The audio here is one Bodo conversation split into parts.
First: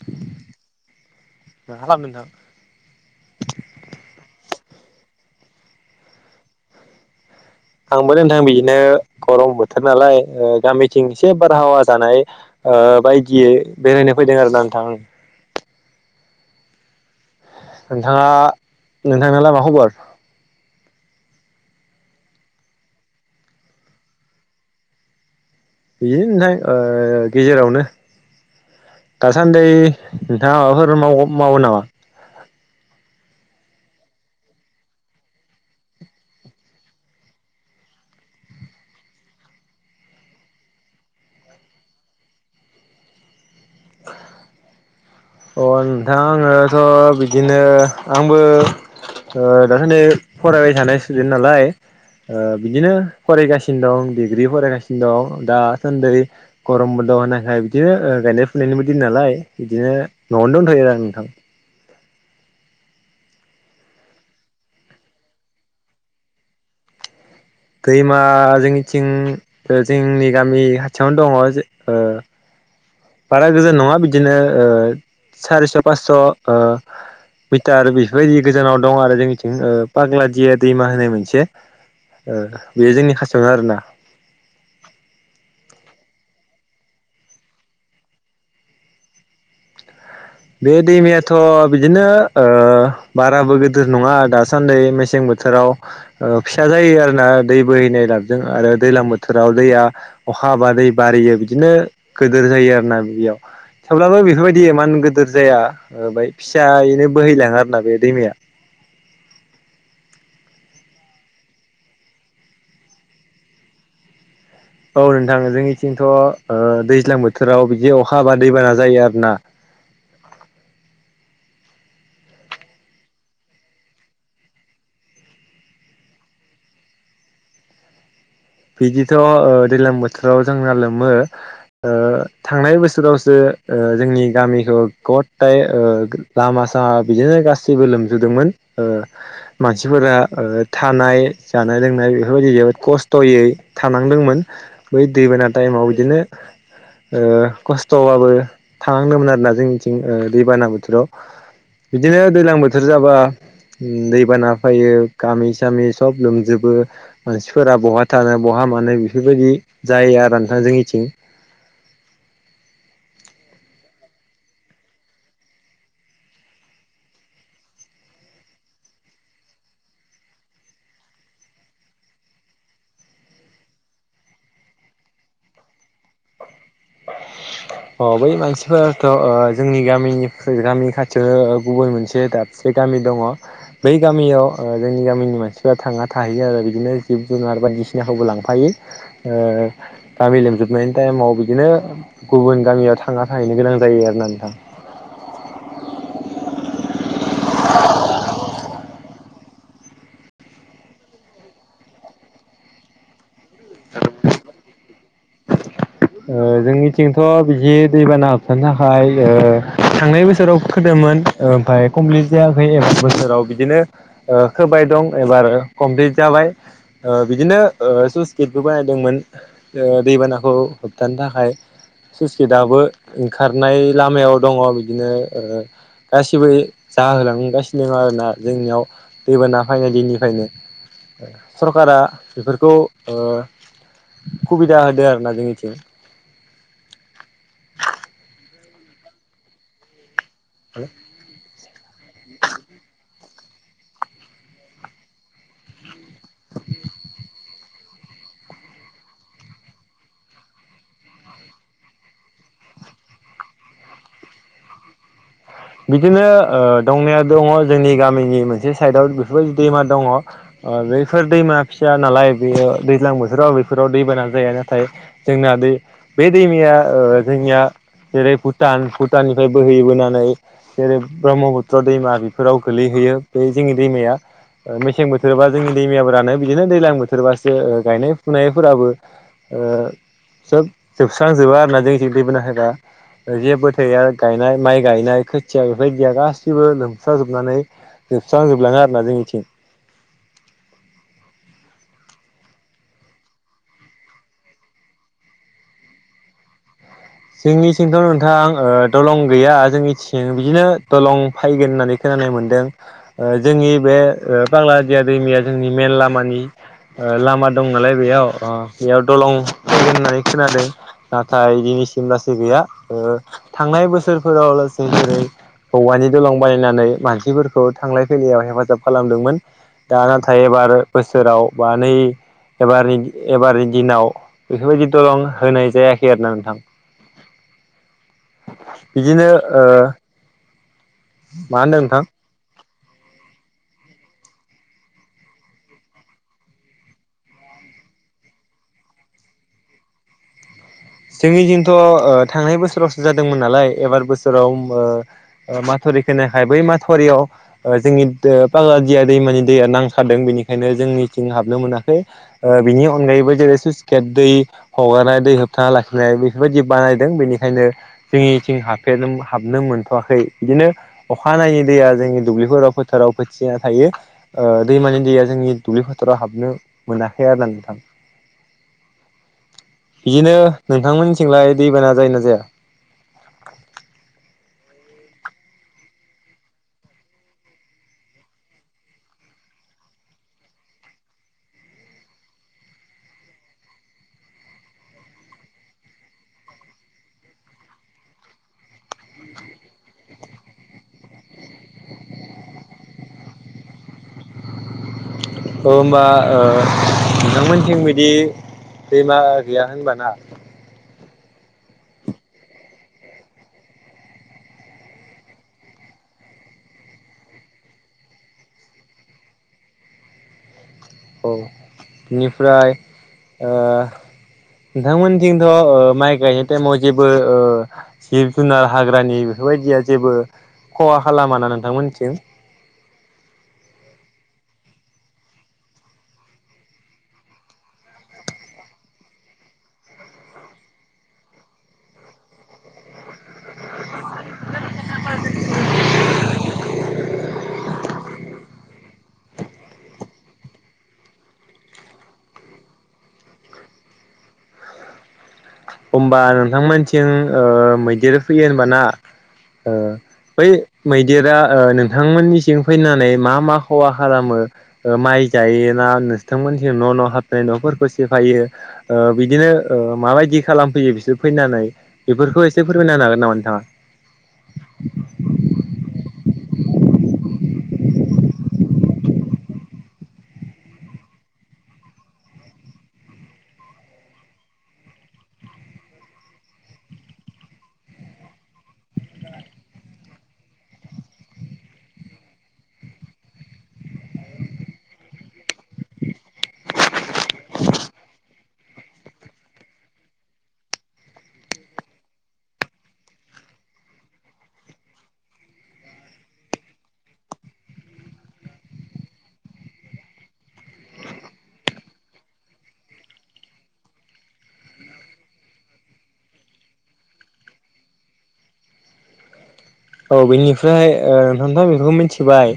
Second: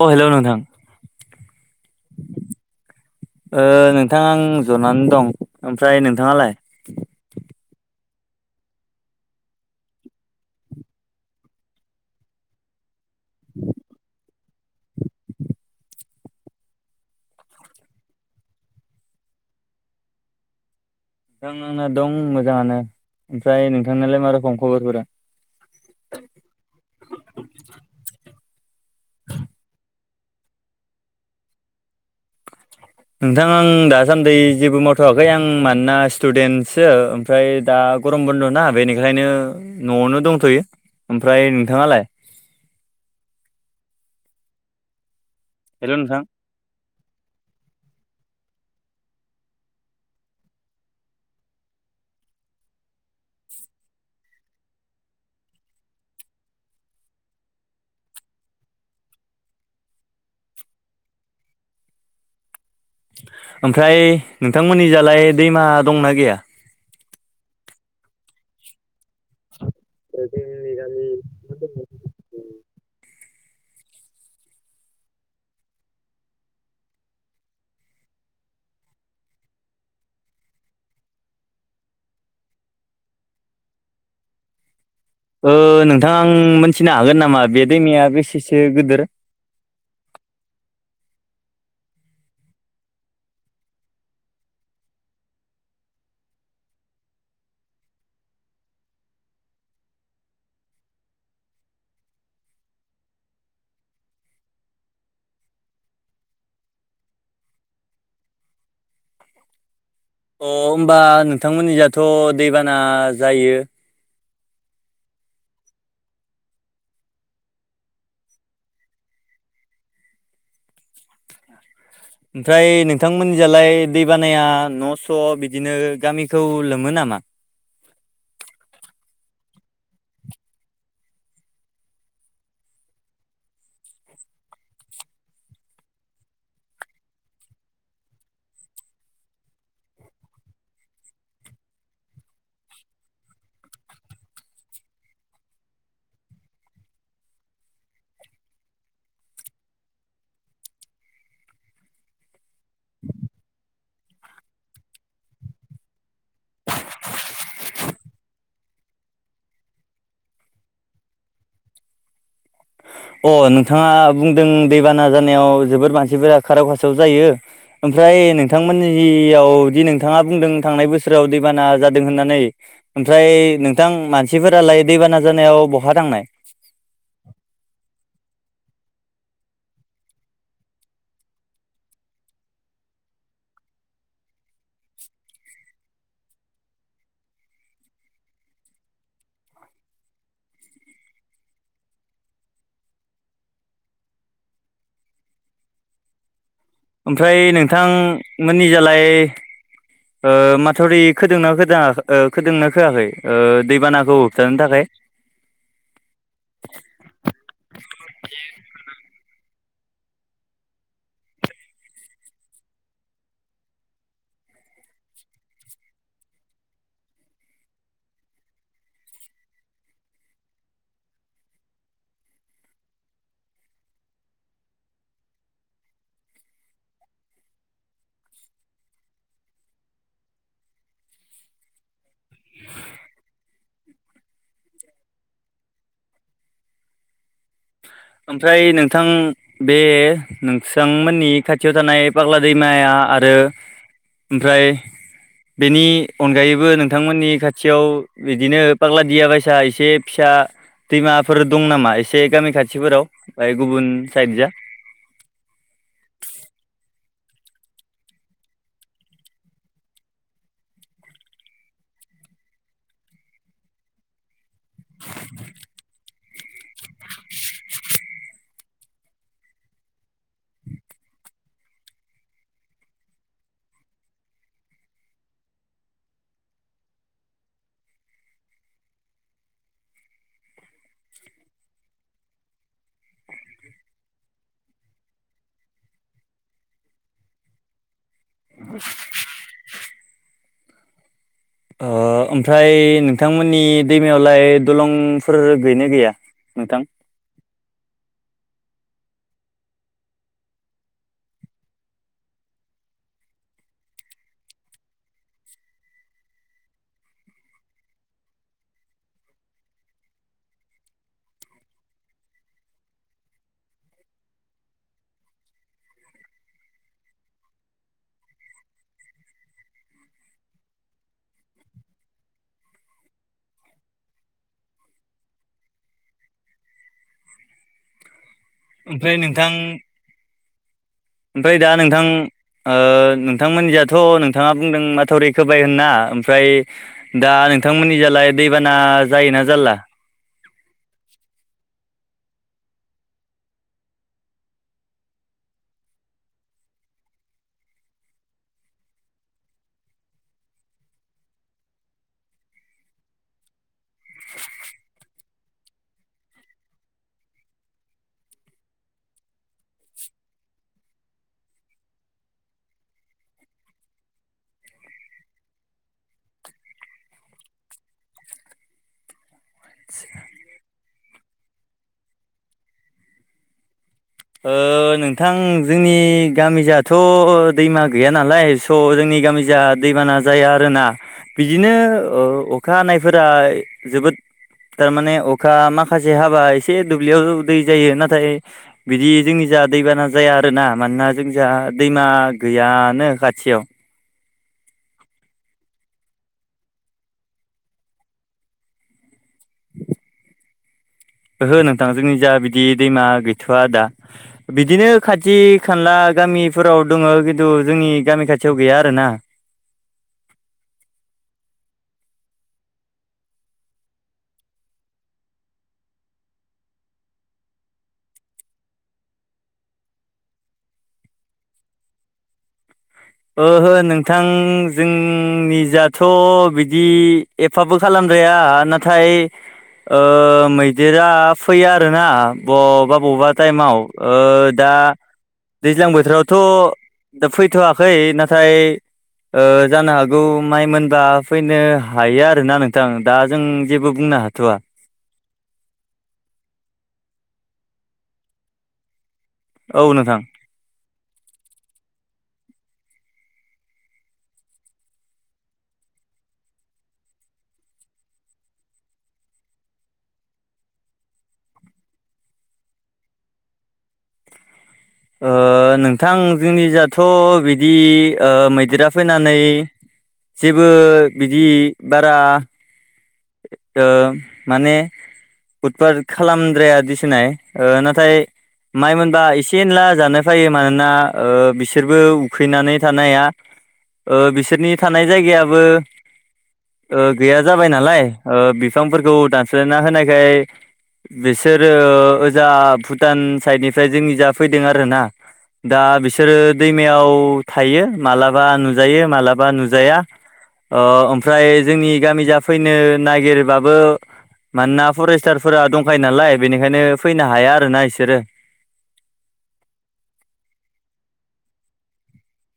अ हेलौ नोंधां। मा खालामदों नोंथां? ओ नोंथां आं जनानै दं ओमफ्राय नोंथाङालाय? आंबो नोंथां बिदिनो गरम बोथोर नालाय ओ गामिथिं एसे बारहावा जानाय। ओ बायदियै बेरायनो फैदों आरो ना नोंथां। [inaudible] नोंथाङा नोंथांनालाय मा खबर? नों आंना दं मोजाङानो ओमफ्राय नोंथांनालाय मा रोखोम खबरफोरा? बिदि नोथां ओ गेजेरावनो। दासान्दि नोंथाङा माबाफोर मावो नामा। नोंथां आं दासान्दिै जेबो मावथ'वाखै आं मानोना स्टुडेन्टसो। ओमफ्राय दा गरम बन्द ना बेनिखायनो नआवनो दंथयो ओमफ्राय नोंथाङालाय। अ नोंथां आोथ बिदिनो आंबो। ओ दासानदै फरायबाय थानाय स्टुदेन्ट नालाय। ओ बिदिनो फरायगासिनो दं डिग्रि फरायगासिनो दं दासान्दै। गरमबोन्दव होनायखाय बिदिनो ओ गायनाय फुनायनिबो दिन नालाय बिदिनो न'आवनो दंथ'यो आरो आं नोंथां। ओमफ्राय नोंथांमोननि जालाय दैमा दंना गैया। दैमा जोंनिथिं जोंनि गामि खाथियावनो दङ। बारा गोजान नङा बिदिनो ओ सारिस पासस ओ। मिटार बेफोरबायदि गोजानाव दं आरो जोंनिथिं पाग्लादिया दैमा होनाय मोनसे। ओ बेयो जोंनि खाथियावनो आरो ना। ओ नोंथां आं मोनथिनो हागोन नामा बे दैमाया बेसेसो गिदिर। बे दैमायाथ बिदिनो ओ बाराबो गिदिर नङा दासान्दि मेसें बोथोराव। ओ फिसा जायो आरोोना दै बोहैनाय लाबजों आरो दैज्लां बोथोराव दैया। अखा हाबा दै बारियो बिदिनो गिदोर जायो आरो ना बेयाव। थेवब्लाबो बेफोरबायदि मान गिदिर जाया ओफ्राय फिसायैनो बोहैलाङो आरोोना बे दैमाया। अ होनोमबा नोंथांमोननियाथ दैबाना जायो। औ नोंथां जोंनिथिंथ ओ दैज्लां बोथोराव बिदि अखा ह बा दैबाना जायो आरो ना। ओमफ्राय नोंथांमोननिजालाय दै बानाया नस बिदिनो गामिखौ लोमो नामा? बिदिथ दैज्लां बोथोराव जोंना लोमो। ओ थांनाय बोसोरावसो जोंनि गामिखौ गथाय ओ। लामा सामा बिदिनो गासैबो लोमजुदोंमोन ओ। मानसिफोरा थानाय जानाय लोंनाय बेफोरबायदि जोबोद खस्थ। स्थयै थानांदोंमोन बै दैबाना टाइमाव बिदिनो। ओ खस्थ बाबो थानांदोंमोन आरोना जोंनिथिं दैबाना बोथोराव। बिदिनो दैज्लां बोथोर जाबा। दैबाना फैयो गामि सामि सब लोमजोबो मानसिफोरा बहत। खिथानो बहा मानो बेफोरबायदि जायो आरो नोंथां जोंनिथिं। अ नोंथाङा बुंदों दैबाना जानायाव जोबोद मानसिफोरा खाराव खाासाव जायो। ओमफ्राय नोंथांमोननियाव दि नोंथाङा बुंदों थांनाय बोसोराव दैबाना जादों होननानै। ओमफ्राय नोंथां मानसिफोरालाय दैबाना जानायाव बहा थांनाय। अ बै मानसिफोराथ जोंनि गामिनि गामिनि खाथियावनो गुबुन मोनसे दा। दाबसे गामि दङ। बै गामियाव जोंनि गामिनि मानसिफ्रा थाङा थाहैयो आरो बिदिनो जिब जुनार बायदिसिनाखौबो लांफायो। ओ गामि लोमजोबनायनि टाइमाव बिदिनो। गुबुन गामियाव थांना थाहैनो गोनां जायो आरो ना नोंथां। ओमफ्राय नोंथां मोननि। निजालाय ओ माथावरि खोदोंनाोदों ओ खोदोंना होआखै। ओ दैबानाखौ होबथानो थाखाय। जोंनिथिंथ बिदि दैबाना हाबथानो थाखाय थांनाय बोसोराव फोदोंमोन। ओमफफ्राय कमप्लिट जायाखै एबार बोसोराव बिदिनो। ओ खोबाय दं एबार कमप्लिट जाबाय। ओ बिदिनो ओ स्लुइस गेटबो बानायदोंमोन दैबानाखौ। थानो थाखाय स्लुइस गेटआबो ओंखारनाय लामायाव दङ बिदिनो। गासिबो जाहोलांगासिनो दङ आरोना जोंनियाव। दैबाना फैनाय दिनिफ्रायनो। सरकारा बेफोरखौ ओ सुबिदा होदों आरोना जोंनिथिं। ओमफ्राय नोंथां बे नोंसांमोननि खाथि। खाथियाव थानाय फाग्ला दैमाया आरो ओमफ्राय। बेनि अनगायैबो नोंथांमोननि खाथियाव बिदिनो फाग्ला दिया बायसा एसे फिसा दैमाफोर दं नामा एसे गामि खाथिफोराव बाय गुबुन साइडजो? बिदिनो ओ दंनाया दङ जोंनि गामिनि मोनसे साइडआव बेफोरबायदि दैमा दङ'। ओ बैफोर दैमा फिसा नालाय बेयो दैज्लां बोथोराव बेफोराव दैमाना जाया। नाथाय जोंना दै बे दैमाया ओ जोंनिया जेरै भुटान भुटाननिफ्राय बोहैबोनानै जेरै ब्रह्मपुत्र दैमा बेफोराव गोलैहैयो बे जोंनि दैमाया मेसें बोथोरबा जोंनि दैमायाफोरानो बिदिनो दैज्लां बोथोरबासो गायनाय फुनायफोराबो सोब जोबस्रांजोबा आरोना जों ज दैबोना हबा जेबो थैया आरो गायनाय माइ गायनाय खोथिया बेफोरबायदिया गासैबो लोमस्राजोबनानै जोबस्रांजोबलाङो आरोना जोंनिथिं। ओ ओमफ्राय नोंथांमोननि दैमायावलाय दलंफोर गैना गैया? नोंथां। जोंनिथिंथ' नोंथां दलं गैया जोंनिथिं बिदिनो दलं फैगोन होननानै खोनानो मोनदों ओ जोंनि बे ओ बाग्लादिया दैमाया जोंनि मेन लामानि ओ लामा दं नालाय बेयाव ओ बेयाव दलं फैगोन होननानै खोनादों। नाथाय दिनैसिमलासै गैया ओ थांनाय बोसोरफोराव लासै जेरै औवानि दलं बानायनानै मानसिफोरखौ थांलाय फैलायाव हेफाजाब खालामदोंमोन। दा नाथाय एबार बोसोराव बा नै एबारनि एबारनि दिनाव बेफोरबायदि दलं होनाय जायाखै आरो ना नोंथां। ओमफ्राय बिदिनो नोंथां ओ ओमफ्राय मा दा होनदों नोंथां ओ नोंथांमोनजाथ' नोंथाङा बुंदों माथावरि खोबाय होनना, ओमफ्राय दा नोंथांमोननि ओजालाय दैबाना जायोना जाला? जोंनिथिंथ' ओ थांनाय बोसोरावसो जादोंमोन नालाय, एबार बोसोराव ओ ओ माथावरि खोनखाय, बै माथावरियाव ओ जोंनि दो पाग्ला दिया दैमानि दैया नांथादों। बेनिखायनो जोंनिथिं हाबनो मोनाखै। ओ बिनि अनगायैबो जेरै स्लुइसगेट दै हगारनाय दै होबथा लाखिनाय बेफोरबायदि बानायदों बेनिखायनो जोंनिथिं हाबफेर हाबनो मोनथ'वाखै, बिदिनो अखानायै दैया जोंनि दुब्लिफोराव फोथाराव फोथिना थायो। ओ दैमानि दैया जोंनि दुब्लि फोथाराव हाबनो मोनाखै आरो नोंथां। [inaudible] बिदिनो नोंथांमोननिथिंलाय दैबाना जायो ना जाया? ओ नोंथां जोंनि गामिजाथ' दैमा गैया नालाय थ' जोंनि गामिजा दैबाना जाया आरोना। बिदिनो ओ अखा हानायफोरा जोबोद थारमाने अखा माखासे हाबा एसे दुब्लियाव दै जायो। नाथाय बिदि जोंनि जा दैबाना जाया आरोना । मानोना जोंनिजा दैमा गैयानो खाथियाव। ओ होमबा ओ बिथांमोनथिं बिदि दैमा गैया होनबाना? ओहो नोंथां जोंनि जा बिदि दैमा गैथ'आ दा। बिदिनो खाथि खाला गामिफोराव दङ खिन्थु जोंनि गामि खाथियाव गैया आरोना। औ बेनिफ्राय ओ नोंथांमोनथिंथ' ओ माइ गायनाय टाइमाव जेबो ओ जिब जुनार हाग्रानि बेफोरबायदिया जेबो खहा खालामाना नोंथांमोननिथिं? ओहो नोंथां जोंनिजाथ' बिदि एफाबो खालामद्राया। नाथाय ओ‌ मैदेरा फैयो आरोना बबा बबा टाइमाव ओ दा दैज्लां बोथोरावथ' दा फैथ'वा फै नाथाय ओ जानो हागौ माइ' मोनबा फैनो हायो। आरोना नोंथां दा जों जेबो बुंनो हाथ'वा। होमबा नोंथांमोनथिं ओ मैदेर फैयो होनबाना ओ‌ औ नोंथां बै? मैदेरा ओ नोंथांमोननिसिं फैनानै मा मा खहा खालामो? ओ माइ जायोना नोंथांमोनथिं न' न' हाबनाय न'फोरखौ सेफायो। ओ बिदिनो ओ माबायदि खालामफैयो बिसोर फैनानै बेफोरखौ एसे फोरमायना होनो हागोन नामा नोंथाङा? ओ नोंथां जोंनिजाथ' बिदि ओ मैदेरा फैनानै जेबो बिदि बारा ओ‌ माने उदबात खालामद्राया दिसननाय ओ नाथाय माइ मोनबा एसे एनला जानो फैयो मानोना ओ बिसोरबो उखैनानै थानो हाया। ओ बिसोरनि थानाय जायगायाबो ओ गैया जाबाय नालाय। ओ बिफांफोरखौ दानस्लायना होनायखाय बिसोरो ओजा भुटान साइडनिफ्राय जोंनि जा फैदों आरोना। दा बिसोरो दैमायाव थायो मालाबा नुजायो माब्लाबा नुजाया ओओमफ्राय जोंनि गामि जा फैनो नागिरबाबो मानोना फरेस्टारफोरा दंखायो नालाय बेनिखायनो फैनो हाया आरोना बिसोरो। औ बेनिफ्राय ओ नोंथांथ' बेखौ मिन्थिबाय।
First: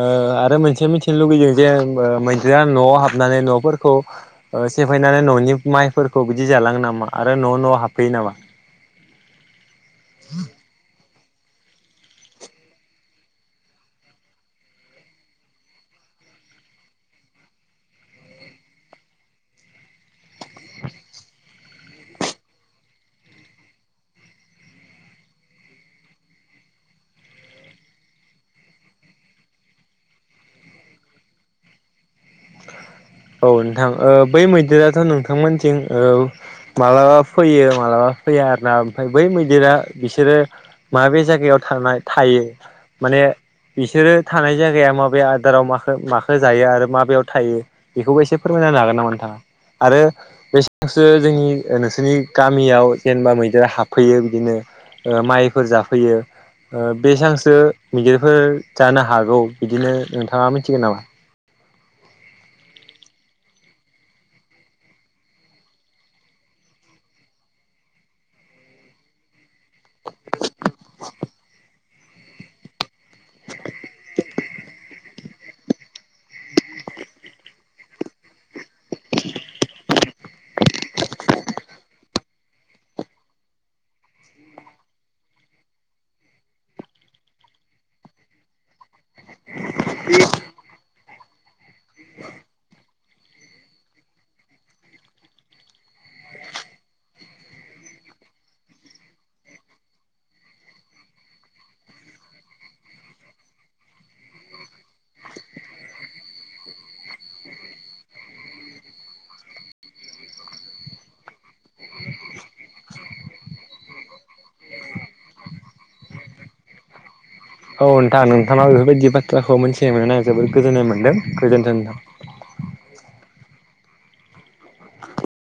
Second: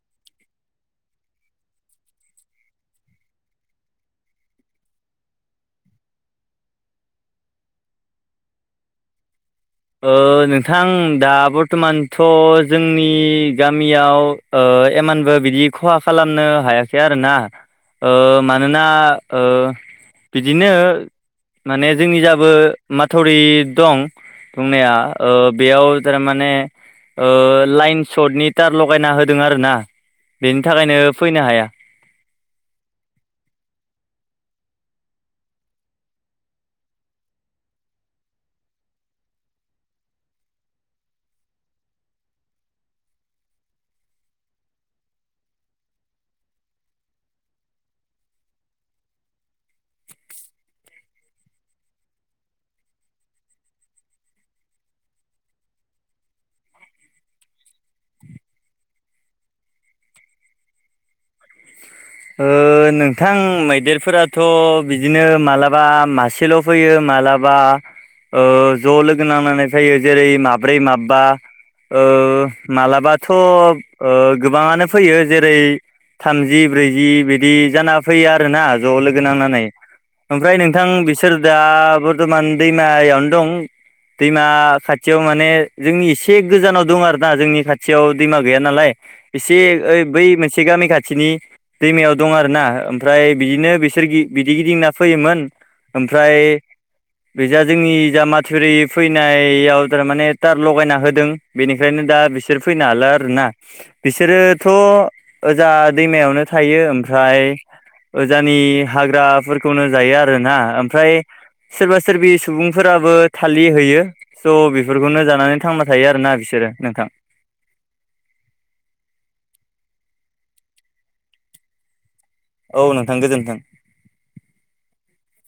ओ आरो मोनसे मिथिनो लुुबैदों जे मैदेरा न'आव हाबनानै न'फोरखौ ओ सेफायनानै न'नि माइफोरखौ बिदि जालाङो नामा आरो न' न'हाबफैयो नामा? ओ नोंथां दा बर्थ'मानथ' जोंनि गामियाव ओ एमानबो बिदि खहा खालामनो हायाखै आरो ना। ओ मानोना ओ बिदिनो माने जोंनि जाबो माथावरि दं। बुंनाया ओ बेयाव थारमाने ओ लाइन सर्टनि तार लगायना होदों आर ना बेनि थाखायनो फैनो हाया। औ नोंथां ओ बै मैदेराथ' नोंथांमोनथिं ओ माब्लाबा फैयो मालाबा फैया आर ना ओमफ्राय बै मैदेरा बिसोरो माबे जायगायाव थानाय थायो। माने बिसोरो थानाय जायगाया माबे आदाराव माखो माखो जायो आरो माबेायाव थायो बेखौबो एसे फोरमायनाानो हागोन नामा नोंथाङा आरो? बेसेबांसो जोंनि नोंसोरनि गामियाव जेनेबा मैदेरा हाबफैयो बिदिनो ओ माइफोर जाफैयो। ओ बेसांसो मैदेरफोर जानो हागौ बिदिनो नोंथाङा मिथिगोन नामा? ओ नोंथां मैदेरफोराथ' बिदिनो मालाबा मासेल' फैयो मालाबा ओ ज' लोगो नांनानै फैयो जेरै माब्रै माबबा ओ‌ मालाबाथ' ओ गोबाङानो फैयो जेरै थामजि ब्रैजि बिदि जाना फैयो आरोना ज' लोगो नांनानै ओमफ्राय नोंथां बिसोर दा बर्थमान दैमायावनो दं दैमा खाथियाव माने जोंनि एसे गोजानाव दं आरोना जोंनि खाथियाव दैमा गैया नालाय एसे ओम बै मोनसे गामि खाथिनि दैमायाव दं आरो ना ओमफ्राय बिदिनो बिसोर गि बिदि गिदिं ना फैयोमोन ओमफ्राय बेजा जोंनि जा माथुरि फैनायाव थारमाने थार लगायना होदों बेनिखायनो दा बिसोर फैनो हाला आरोना बिसोरोथ' जा दैमायावनो थायो ओमफ्राय ओजानि हाग्राफोरखौनो जायो आरोना ओमफ्राय सोरबा सोरबि सुबुंफोराबो थालि होयो। स' बेफोरखौनो जानानै थांबाय थायो आरोना बिसोरो नोंथां। औ नोंथां नोंथांङा बेफोरबायदि बाथ्राखौ मोन्थिनो मोननानै आं जोबोद गोजोननाय मोनदों गोजोन्थों नोंथां। औ नोंथां गोजोन्थों।